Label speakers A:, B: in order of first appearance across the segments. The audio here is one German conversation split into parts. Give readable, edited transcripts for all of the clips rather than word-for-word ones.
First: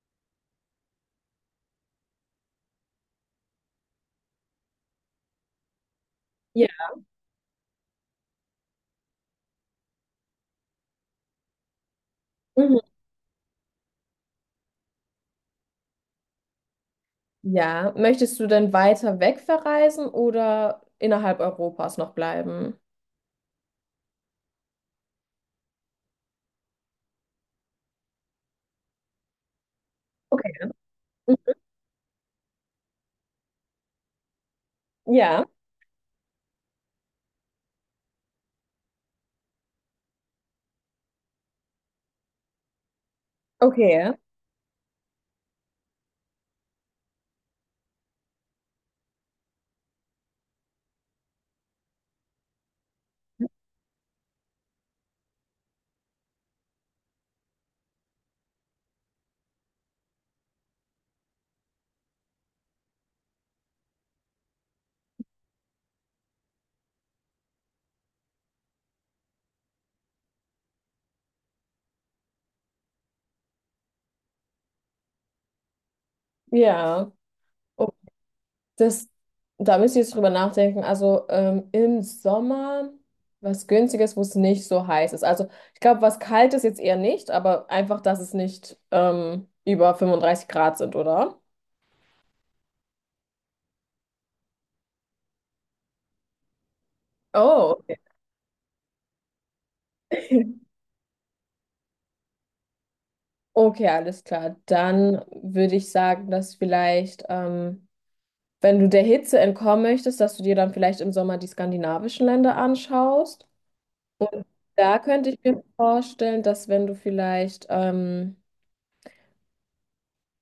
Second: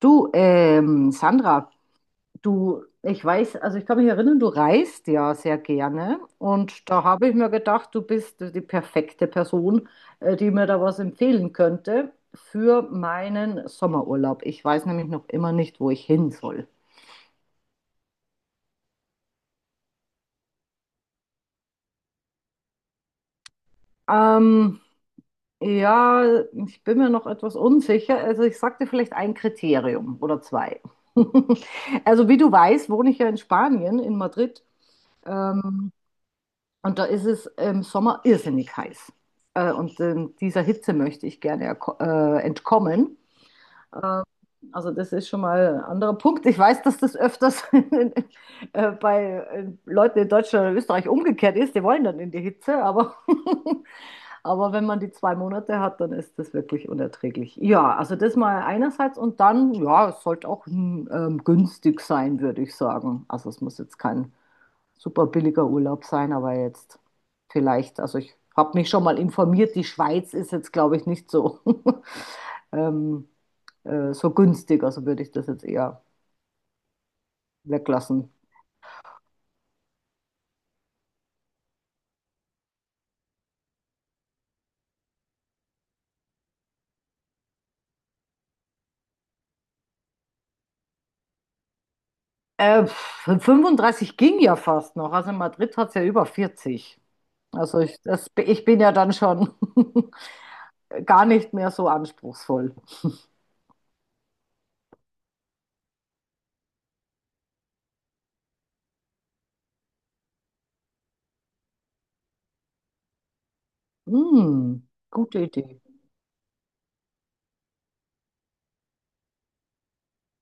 A: Du, Sandra, du, ich weiß, also ich kann mich erinnern, du reist ja sehr gerne
B: Ja.
A: und da habe ich mir gedacht, du bist die perfekte Person, die mir da was empfehlen könnte
B: Mhm.
A: für meinen Sommerurlaub. Ich weiß nämlich noch immer nicht, wo ich hin soll.
B: Ja. Möchtest du denn weiter weg verreisen oder innerhalb Europas noch bleiben?
A: Ähm, ja, ich bin mir noch etwas unsicher. Also ich sagte vielleicht ein Kriterium oder
B: Okay.
A: zwei.
B: Mhm.
A: Also wie du weißt, wohne ich ja in Spanien, in Madrid.
B: Ja.
A: Ähm, Und da ist es im Sommer irrsinnig heiß. Dieser Hitze möchte ich gerne entkommen.
B: Okay.
A: Also das ist schon mal ein anderer Punkt. Ich weiß, dass das öfters bei Leuten in Deutschland oder Österreich umgekehrt ist. Die wollen dann in die Hitze, aber, aber wenn man die zwei Monate hat, dann ist das wirklich unerträglich. Ja, also das mal einerseits und dann, ja, es sollte auch günstig sein, würde ich sagen. Also es muss jetzt kein super billiger Urlaub sein, aber jetzt vielleicht, also ich habe mich schon mal informiert, die Schweiz ist jetzt, glaube ich, nicht so, ähm, so günstig, also würde ich das jetzt eher
B: Ja. Oh,
A: weglassen.
B: das, da müsst ihr jetzt drüber nachdenken. Also im Sommer was Günstiges, wo es nicht so heiß ist. Also ich glaube, was kalt ist jetzt eher nicht, aber einfach, dass es nicht über 35 Grad sind, oder?
A: 35 ging ja fast noch, also in Madrid hat es ja über 40.
B: Oh,
A: Also
B: okay.
A: ich, das, ich bin ja dann schon gar nicht mehr so anspruchsvoll.
B: Okay, alles klar. Dann würde ich sagen, dass vielleicht wenn du der Hitze entkommen möchtest, dass du dir dann vielleicht im Sommer die skandinavischen Länder anschaust. Und
A: Hm,
B: da könnte ich
A: gute
B: mir
A: Idee.
B: vorstellen, dass wenn du vielleicht,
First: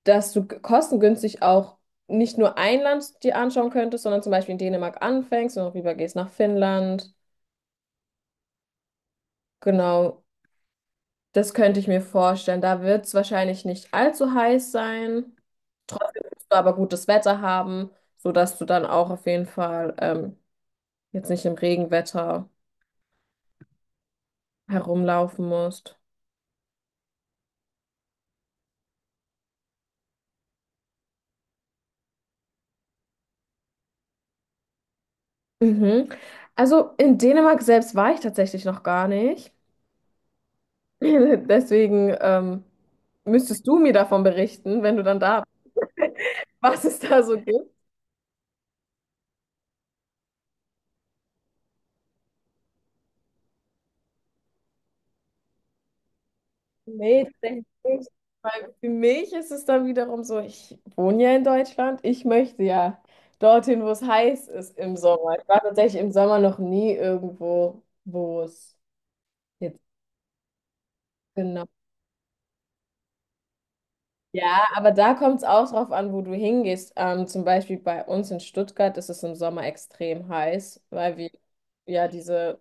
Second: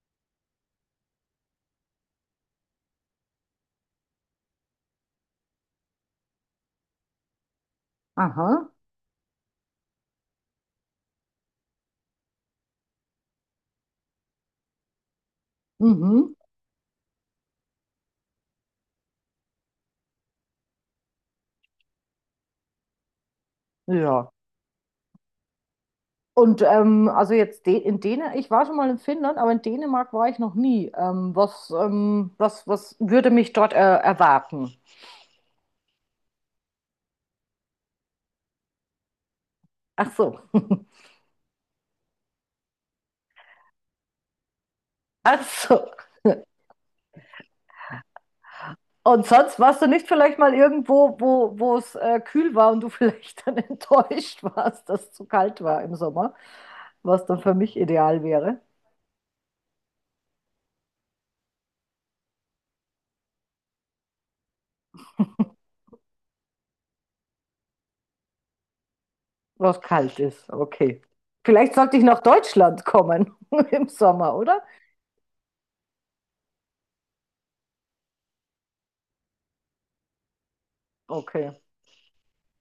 B: dass du kostengünstig auch nicht nur ein Land dir anschauen könntest, sondern zum Beispiel in Dänemark anfängst und auch rübergehst nach Finnland.
A: Aha,
B: Genau, das könnte ich mir vorstellen. Da wird es wahrscheinlich nicht allzu heiß sein,
A: mhm,
B: aber gutes Wetter haben, sodass du dann auch auf jeden Fall jetzt nicht im Regenwetter
A: ja.
B: herumlaufen musst.
A: Und also jetzt De in Dänemark, ich war schon mal in Finnland, aber in Dänemark war ich noch nie. Was, was, was würde mich dort erwarten?
B: Mhm. Also in Dänemark selbst war ich tatsächlich noch gar nicht.
A: Ach so,
B: Deswegen müsstest du mir davon berichten, wenn du dann da
A: ach so.
B: bist, was es da so gibt.
A: Und sonst warst du nicht vielleicht mal irgendwo, wo es kühl war und du vielleicht dann enttäuscht warst, dass es zu kalt war im Sommer,
B: Nee,
A: was dann für
B: tatsächlich
A: mich
B: nicht.
A: ideal wäre,
B: Weil für mich ist es dann wiederum so, ich wohne ja in Deutschland, ich möchte ja dorthin, wo es heiß ist im Sommer. Ich war tatsächlich im Sommer noch nie irgendwo, wo es
A: was
B: jetzt
A: kalt ist. Okay.
B: genau.
A: Vielleicht sollte ich nach Deutschland kommen im Sommer, oder?
B: Ja, aber da kommt es auch drauf an, wo du hingehst. Zum Beispiel bei uns in Stuttgart ist es im Sommer extrem heiß, weil wir
A: Okay.
B: ja diese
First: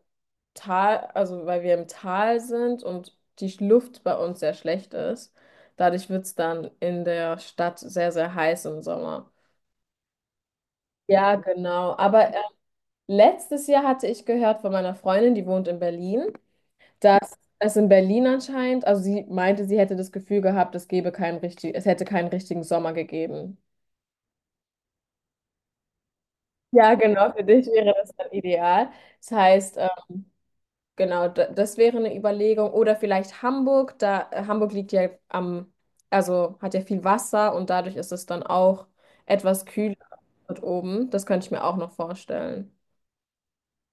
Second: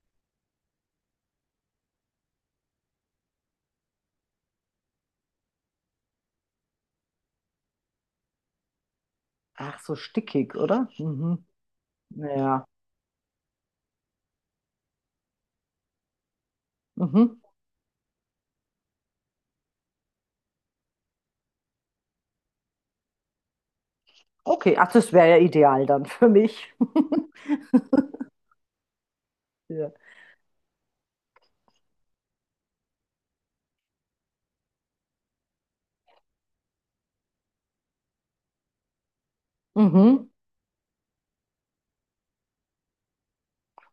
B: Tal, also weil wir im Tal sind und die Luft bei uns sehr schlecht ist. Dadurch wird es dann in der Stadt sehr, sehr heiß im Sommer.
A: Ach so, stickig, oder?
B: Ja,
A: Mhm.
B: genau. Aber
A: Ja.
B: letztes Jahr hatte ich gehört von meiner Freundin, die wohnt in Berlin.
A: Mhm.
B: Es in Berlin anscheinend, also sie meinte, sie hätte das Gefühl gehabt, es gäbe keinen richtig, es hätte keinen richtigen Sommer gegeben.
A: Okay, ach, das wäre ja ideal dann für mich.
B: Ja, genau, für dich wäre das dann ideal. Das heißt,
A: Ja,
B: genau, das wäre eine Überlegung. Oder vielleicht Hamburg, da Hamburg liegt ja am, also hat ja viel Wasser und dadurch ist es dann auch etwas kühler
A: mhm.
B: dort oben. Das könnte ich mir auch noch vorstellen.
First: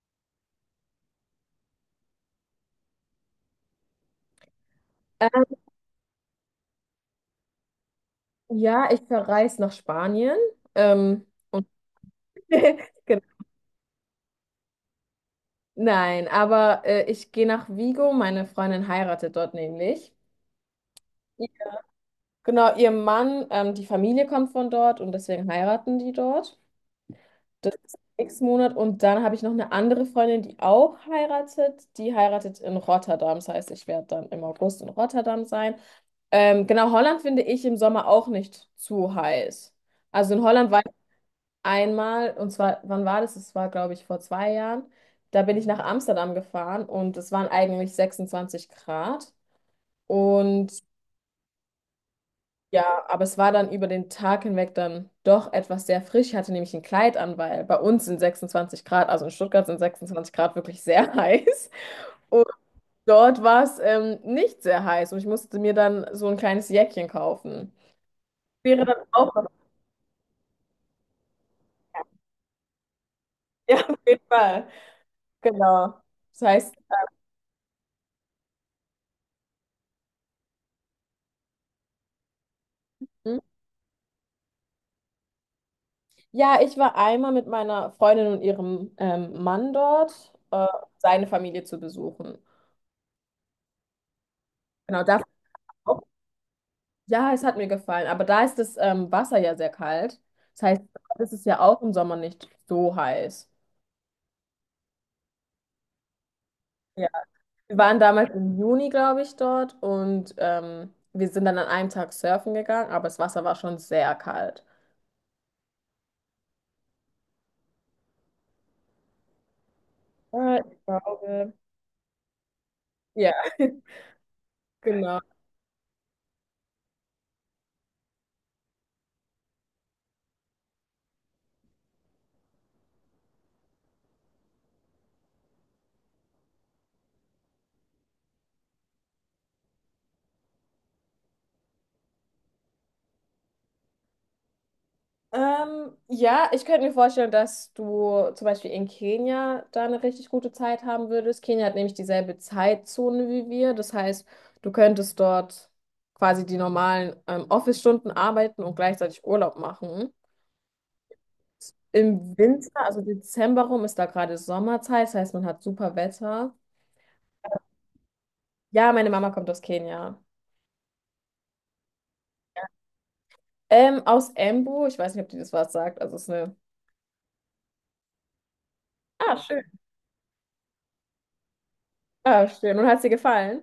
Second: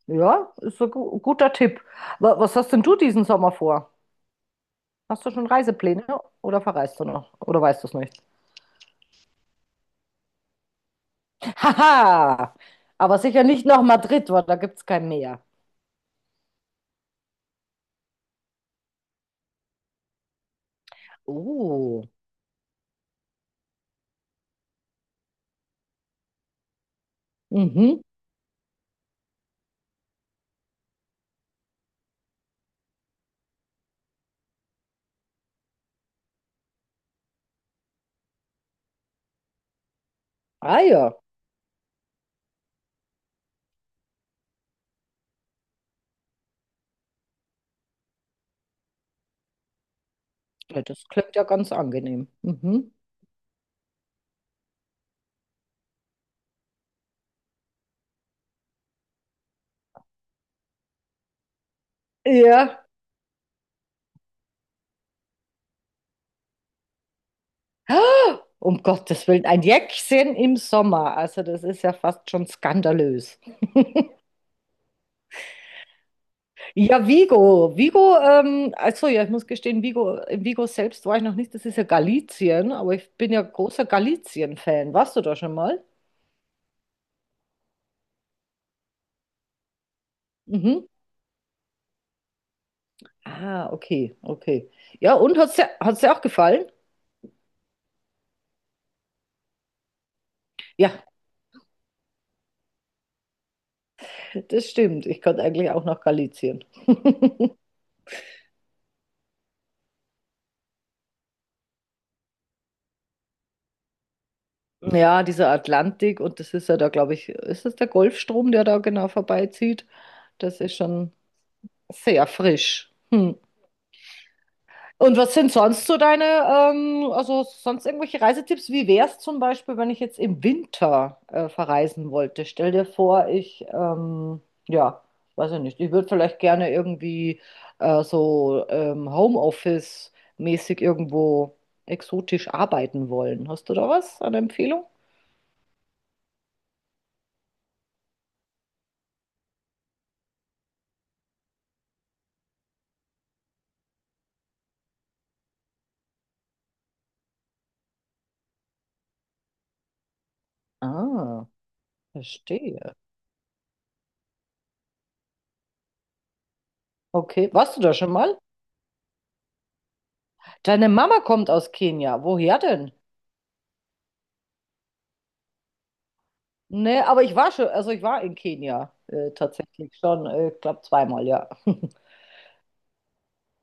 A: Ja, ist ein gu guter Tipp. Was hast denn du diesen Sommer vor? Hast du
B: Ähm,
A: schon Reisepläne oder verreist du noch? Oder weißt du es nicht?
B: Ja, ich verreise nach Spanien. Und
A: Haha, aber
B: Genau.
A: sicher nicht nach Madrid, weil da gibt es kein Meer.
B: Nein, aber ich gehe nach Vigo. Meine Freundin heiratet dort nämlich.
A: Oh,
B: Genau, ihr Mann, die Familie kommt von dort und deswegen heiraten die dort. Das ist
A: mhm.
B: nächsten Monat. Und dann habe ich noch eine andere Freundin, die auch heiratet. Die heiratet in Rotterdam. Das heißt, ich werde dann im August in Rotterdam sein. Genau, Holland finde ich im Sommer auch nicht zu heiß. Also in Holland
A: Ah
B: war ich
A: ja,
B: einmal, und zwar, wann war das? Das war, glaube ich, vor zwei Jahren. Da bin ich nach Amsterdam gefahren und es waren eigentlich 26 Grad. Und
A: ja, das klingt ja ganz angenehm. Mhm.
B: ja, aber es war dann über den Tag hinweg dann doch etwas sehr frisch. Ich hatte nämlich ein Kleid an, weil bei uns sind 26 Grad, also in Stuttgart sind 26 Grad wirklich sehr heiß. Und
A: Ja.
B: dort war es nicht sehr heiß und ich musste mir dann so ein kleines Jäckchen kaufen.
A: Um
B: Wäre dann
A: Gottes
B: auch.
A: Willen, ein Jäckchen im Sommer. Also das ist ja fast schon skandalös.
B: Ja, auf jeden Fall. Genau. Das heißt,
A: Ja, Vigo. Vigo, also ja, ich muss gestehen, Vigo, in Vigo selbst war ich noch nicht, das ist ja Galizien, aber ich bin
B: hm?
A: ja großer Galizien-Fan. Warst du da schon mal?
B: Ja, ich war einmal mit meiner Freundin und ihrem Mann dort,
A: Mhm.
B: um seine Familie zu besuchen.
A: Ah, okay, okay.
B: Genau,
A: Ja,
B: das.
A: und hat's dir auch gefallen?
B: Ja, es hat mir gefallen, aber da ist das Wasser ja sehr kalt. Das heißt,
A: Ja,
B: es ist ja auch im Sommer nicht so heiß.
A: das stimmt. Ich konnte eigentlich auch nach Galizien.
B: Ja. Wir waren damals im Juni, glaube ich, dort und wir sind dann an einem Tag surfen gegangen, aber das Wasser war schon sehr kalt.
A: Ja, dieser Atlantik und das ist ja da, glaube ich, ist das der Golfstrom, der da genau vorbeizieht?
B: Ja,
A: Das ist
B: ich
A: schon
B: glaube.
A: sehr frisch.
B: Ja,
A: Hm. Und
B: genau.
A: was sind sonst so deine also sonst irgendwelche Reisetipps? Wie wäre es zum Beispiel, wenn ich jetzt im Winter verreisen wollte? Stell dir vor, ja, weiß ich nicht, ich würde vielleicht gerne irgendwie Homeoffice-mäßig irgendwo exotisch arbeiten wollen. Hast du da was an Empfehlung?
B: Ja, ich könnte mir vorstellen, dass du zum Beispiel in Kenia da eine richtig gute Zeit haben würdest. Kenia hat nämlich dieselbe Zeitzone wie wir. Das heißt, du könntest dort quasi die normalen Office-Stunden arbeiten und gleichzeitig Urlaub machen.
A: Ah,
B: Im Winter,
A: verstehe.
B: also Dezember rum, ist da gerade Sommerzeit. Das heißt, man hat super Wetter.
A: Okay, warst du da schon mal?
B: Ja, meine Mama kommt aus Kenia.
A: Deine Mama kommt aus Kenia. Woher denn?
B: Aus Embu. Ich weiß nicht, ob die das was sagt. Also es ist eine.
A: Nee, aber ich war schon, also ich war in Kenia
B: Ah, schön.
A: tatsächlich schon, ich glaube zweimal, ja.
B: Ah, schön. Und hat sie gefallen?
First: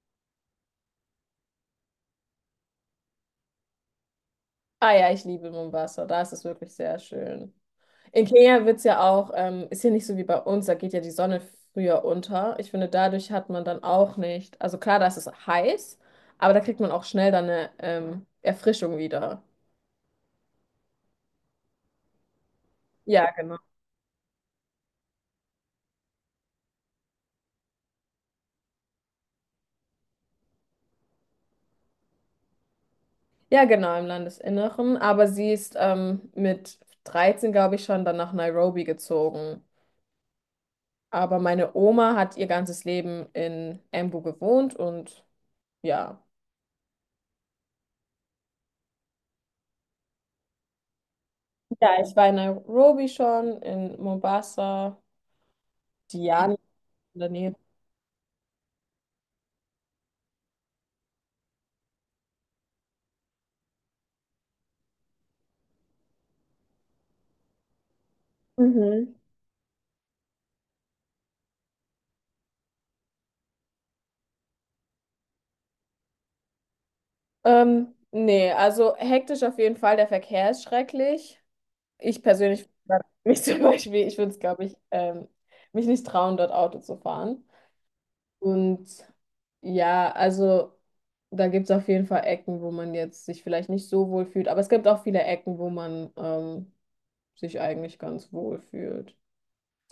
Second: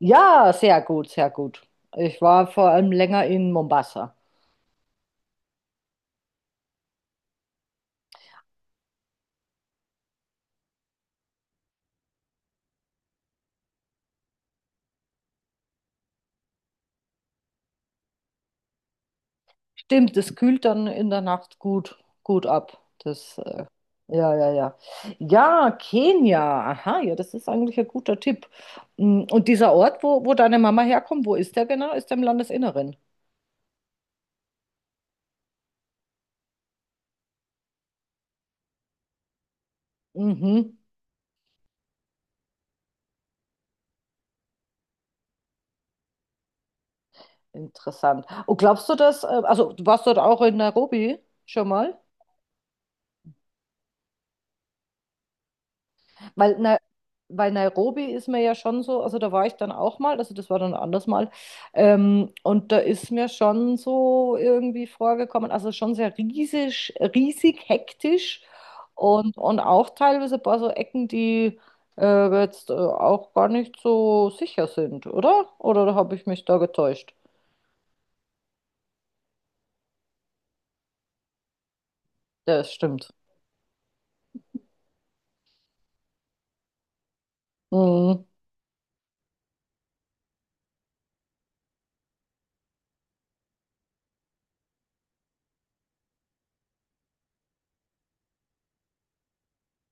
A: Ja, sehr gut, sehr gut. Ich war vor allem länger in Mombasa.
B: Ah ja, ich liebe Mombasa. Da ist es wirklich sehr schön. In Kenia wird es ja auch, ist hier nicht so wie bei uns, da geht ja die Sonne früher unter. Ich finde, dadurch hat man dann auch nicht, also klar, da ist es heiß, aber da kriegt man auch schnell dann eine Erfrischung wieder.
A: Stimmt, es kühlt dann in der Nacht gut ab.
B: Ja, genau.
A: Ja, ja, ja. Ja, Kenia. Aha, ja, das ist eigentlich ein guter Tipp. Mm, und dieser Ort, wo deine Mama herkommt, wo ist der genau? Ist der im Landesinneren?
B: Ja, genau, im Landesinneren. Aber sie ist mit 13, glaube ich, schon dann nach Nairobi gezogen.
A: Mhm,
B: Aber meine Oma hat ihr ganzes Leben in Embu gewohnt und ja.
A: interessant. Und glaubst du, dass, also du warst dort auch in Nairobi schon mal?
B: Ja, ich war in Nairobi schon, in Mombasa,
A: Weil
B: Diani
A: na,
B: in der
A: bei
B: Nähe.
A: Nairobi ist mir ja schon so, also da war ich dann auch mal, also das war dann ein anderes Mal, und da ist mir schon so irgendwie vorgekommen, also schon sehr riesig hektisch
B: Mhm.
A: und auch teilweise ein paar so Ecken, die jetzt auch gar nicht so sicher sind, oder? Oder habe ich mich da getäuscht?
B: Nee, also hektisch auf jeden Fall. Der Verkehr ist schrecklich. Ich
A: Ja,
B: persönlich,
A: das stimmt.
B: mich zum Beispiel, ich würde es, glaube ich, mich nicht trauen, dort Auto zu fahren.
A: Mhm.
B: Und ja, also da gibt es auf jeden Fall Ecken, wo man jetzt sich vielleicht nicht so wohl fühlt. Aber es gibt auch viele Ecken, wo man sich eigentlich ganz wohl fühlt.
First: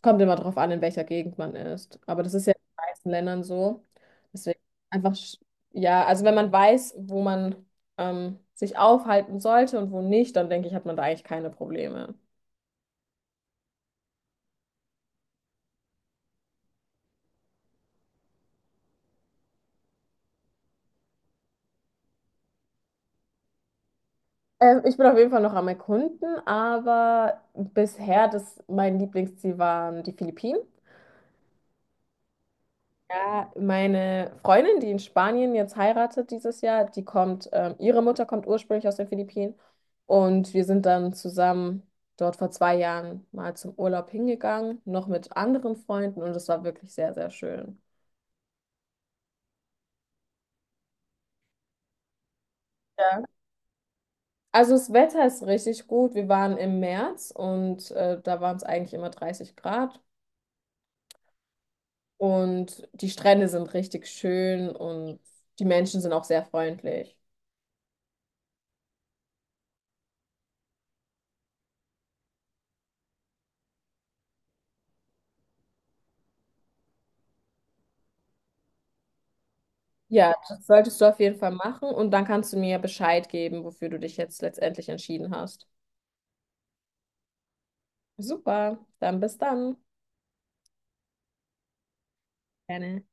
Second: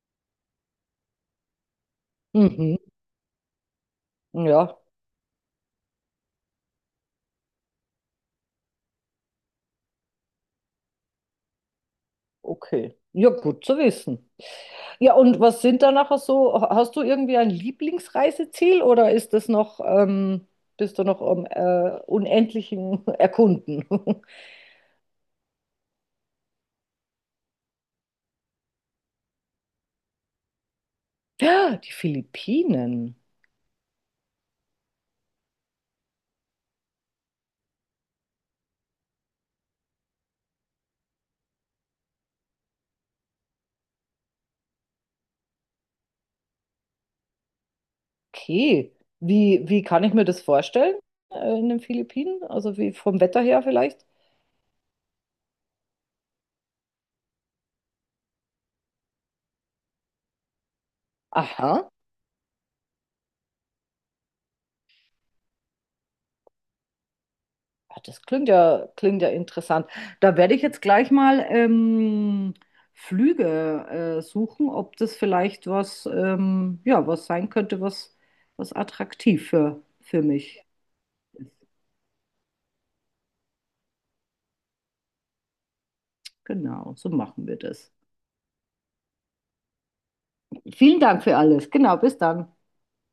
B: Kommt immer drauf an, in welcher Gegend man ist. Aber das ist ja in
A: Mhm.
B: den meisten Ländern so. Deswegen
A: Ja,
B: einfach, ja, also wenn man weiß, wo man sich aufhalten sollte und wo nicht, dann denke ich, hat man da eigentlich keine Probleme.
A: okay. Ja, gut zu wissen. Ja, und was sind da nachher so? Hast du irgendwie ein Lieblingsreiseziel oder ist das noch, bist du noch am unendlichen Erkunden?
B: Ich bin auf jeden Fall noch am Erkunden, aber bisher das, mein Lieblingsziel waren die Philippinen.
A: Ja, die Philippinen.
B: Ja, meine Freundin, die in Spanien jetzt heiratet dieses Jahr, die kommt, ihre Mutter kommt ursprünglich aus den Philippinen und wir sind dann zusammen dort vor zwei Jahren mal zum Urlaub hingegangen, noch mit anderen Freunden und es war wirklich sehr, sehr schön.
A: Okay. Wie kann ich mir das vorstellen, in den Philippinen? Also wie vom Wetter her vielleicht?
B: Also das Wetter ist richtig gut. Wir waren im März und da waren es eigentlich immer 30 Grad
A: Aha.
B: und die Strände sind richtig schön und die Menschen sind auch sehr freundlich.
A: Ah, das klingt ja interessant. Da werde ich jetzt gleich mal Flüge suchen, ob das vielleicht was, ja, was sein könnte, was attraktiv für
B: Ja,
A: mich
B: das solltest du auf jeden
A: ist.
B: Fall machen und dann kannst du mir Bescheid geben, wofür du dich jetzt letztendlich entschieden hast.
A: Genau, so machen wir das.
B: Super, dann bis dann.
A: Vielen Dank für alles. Genau, bis dann.
B: Gerne.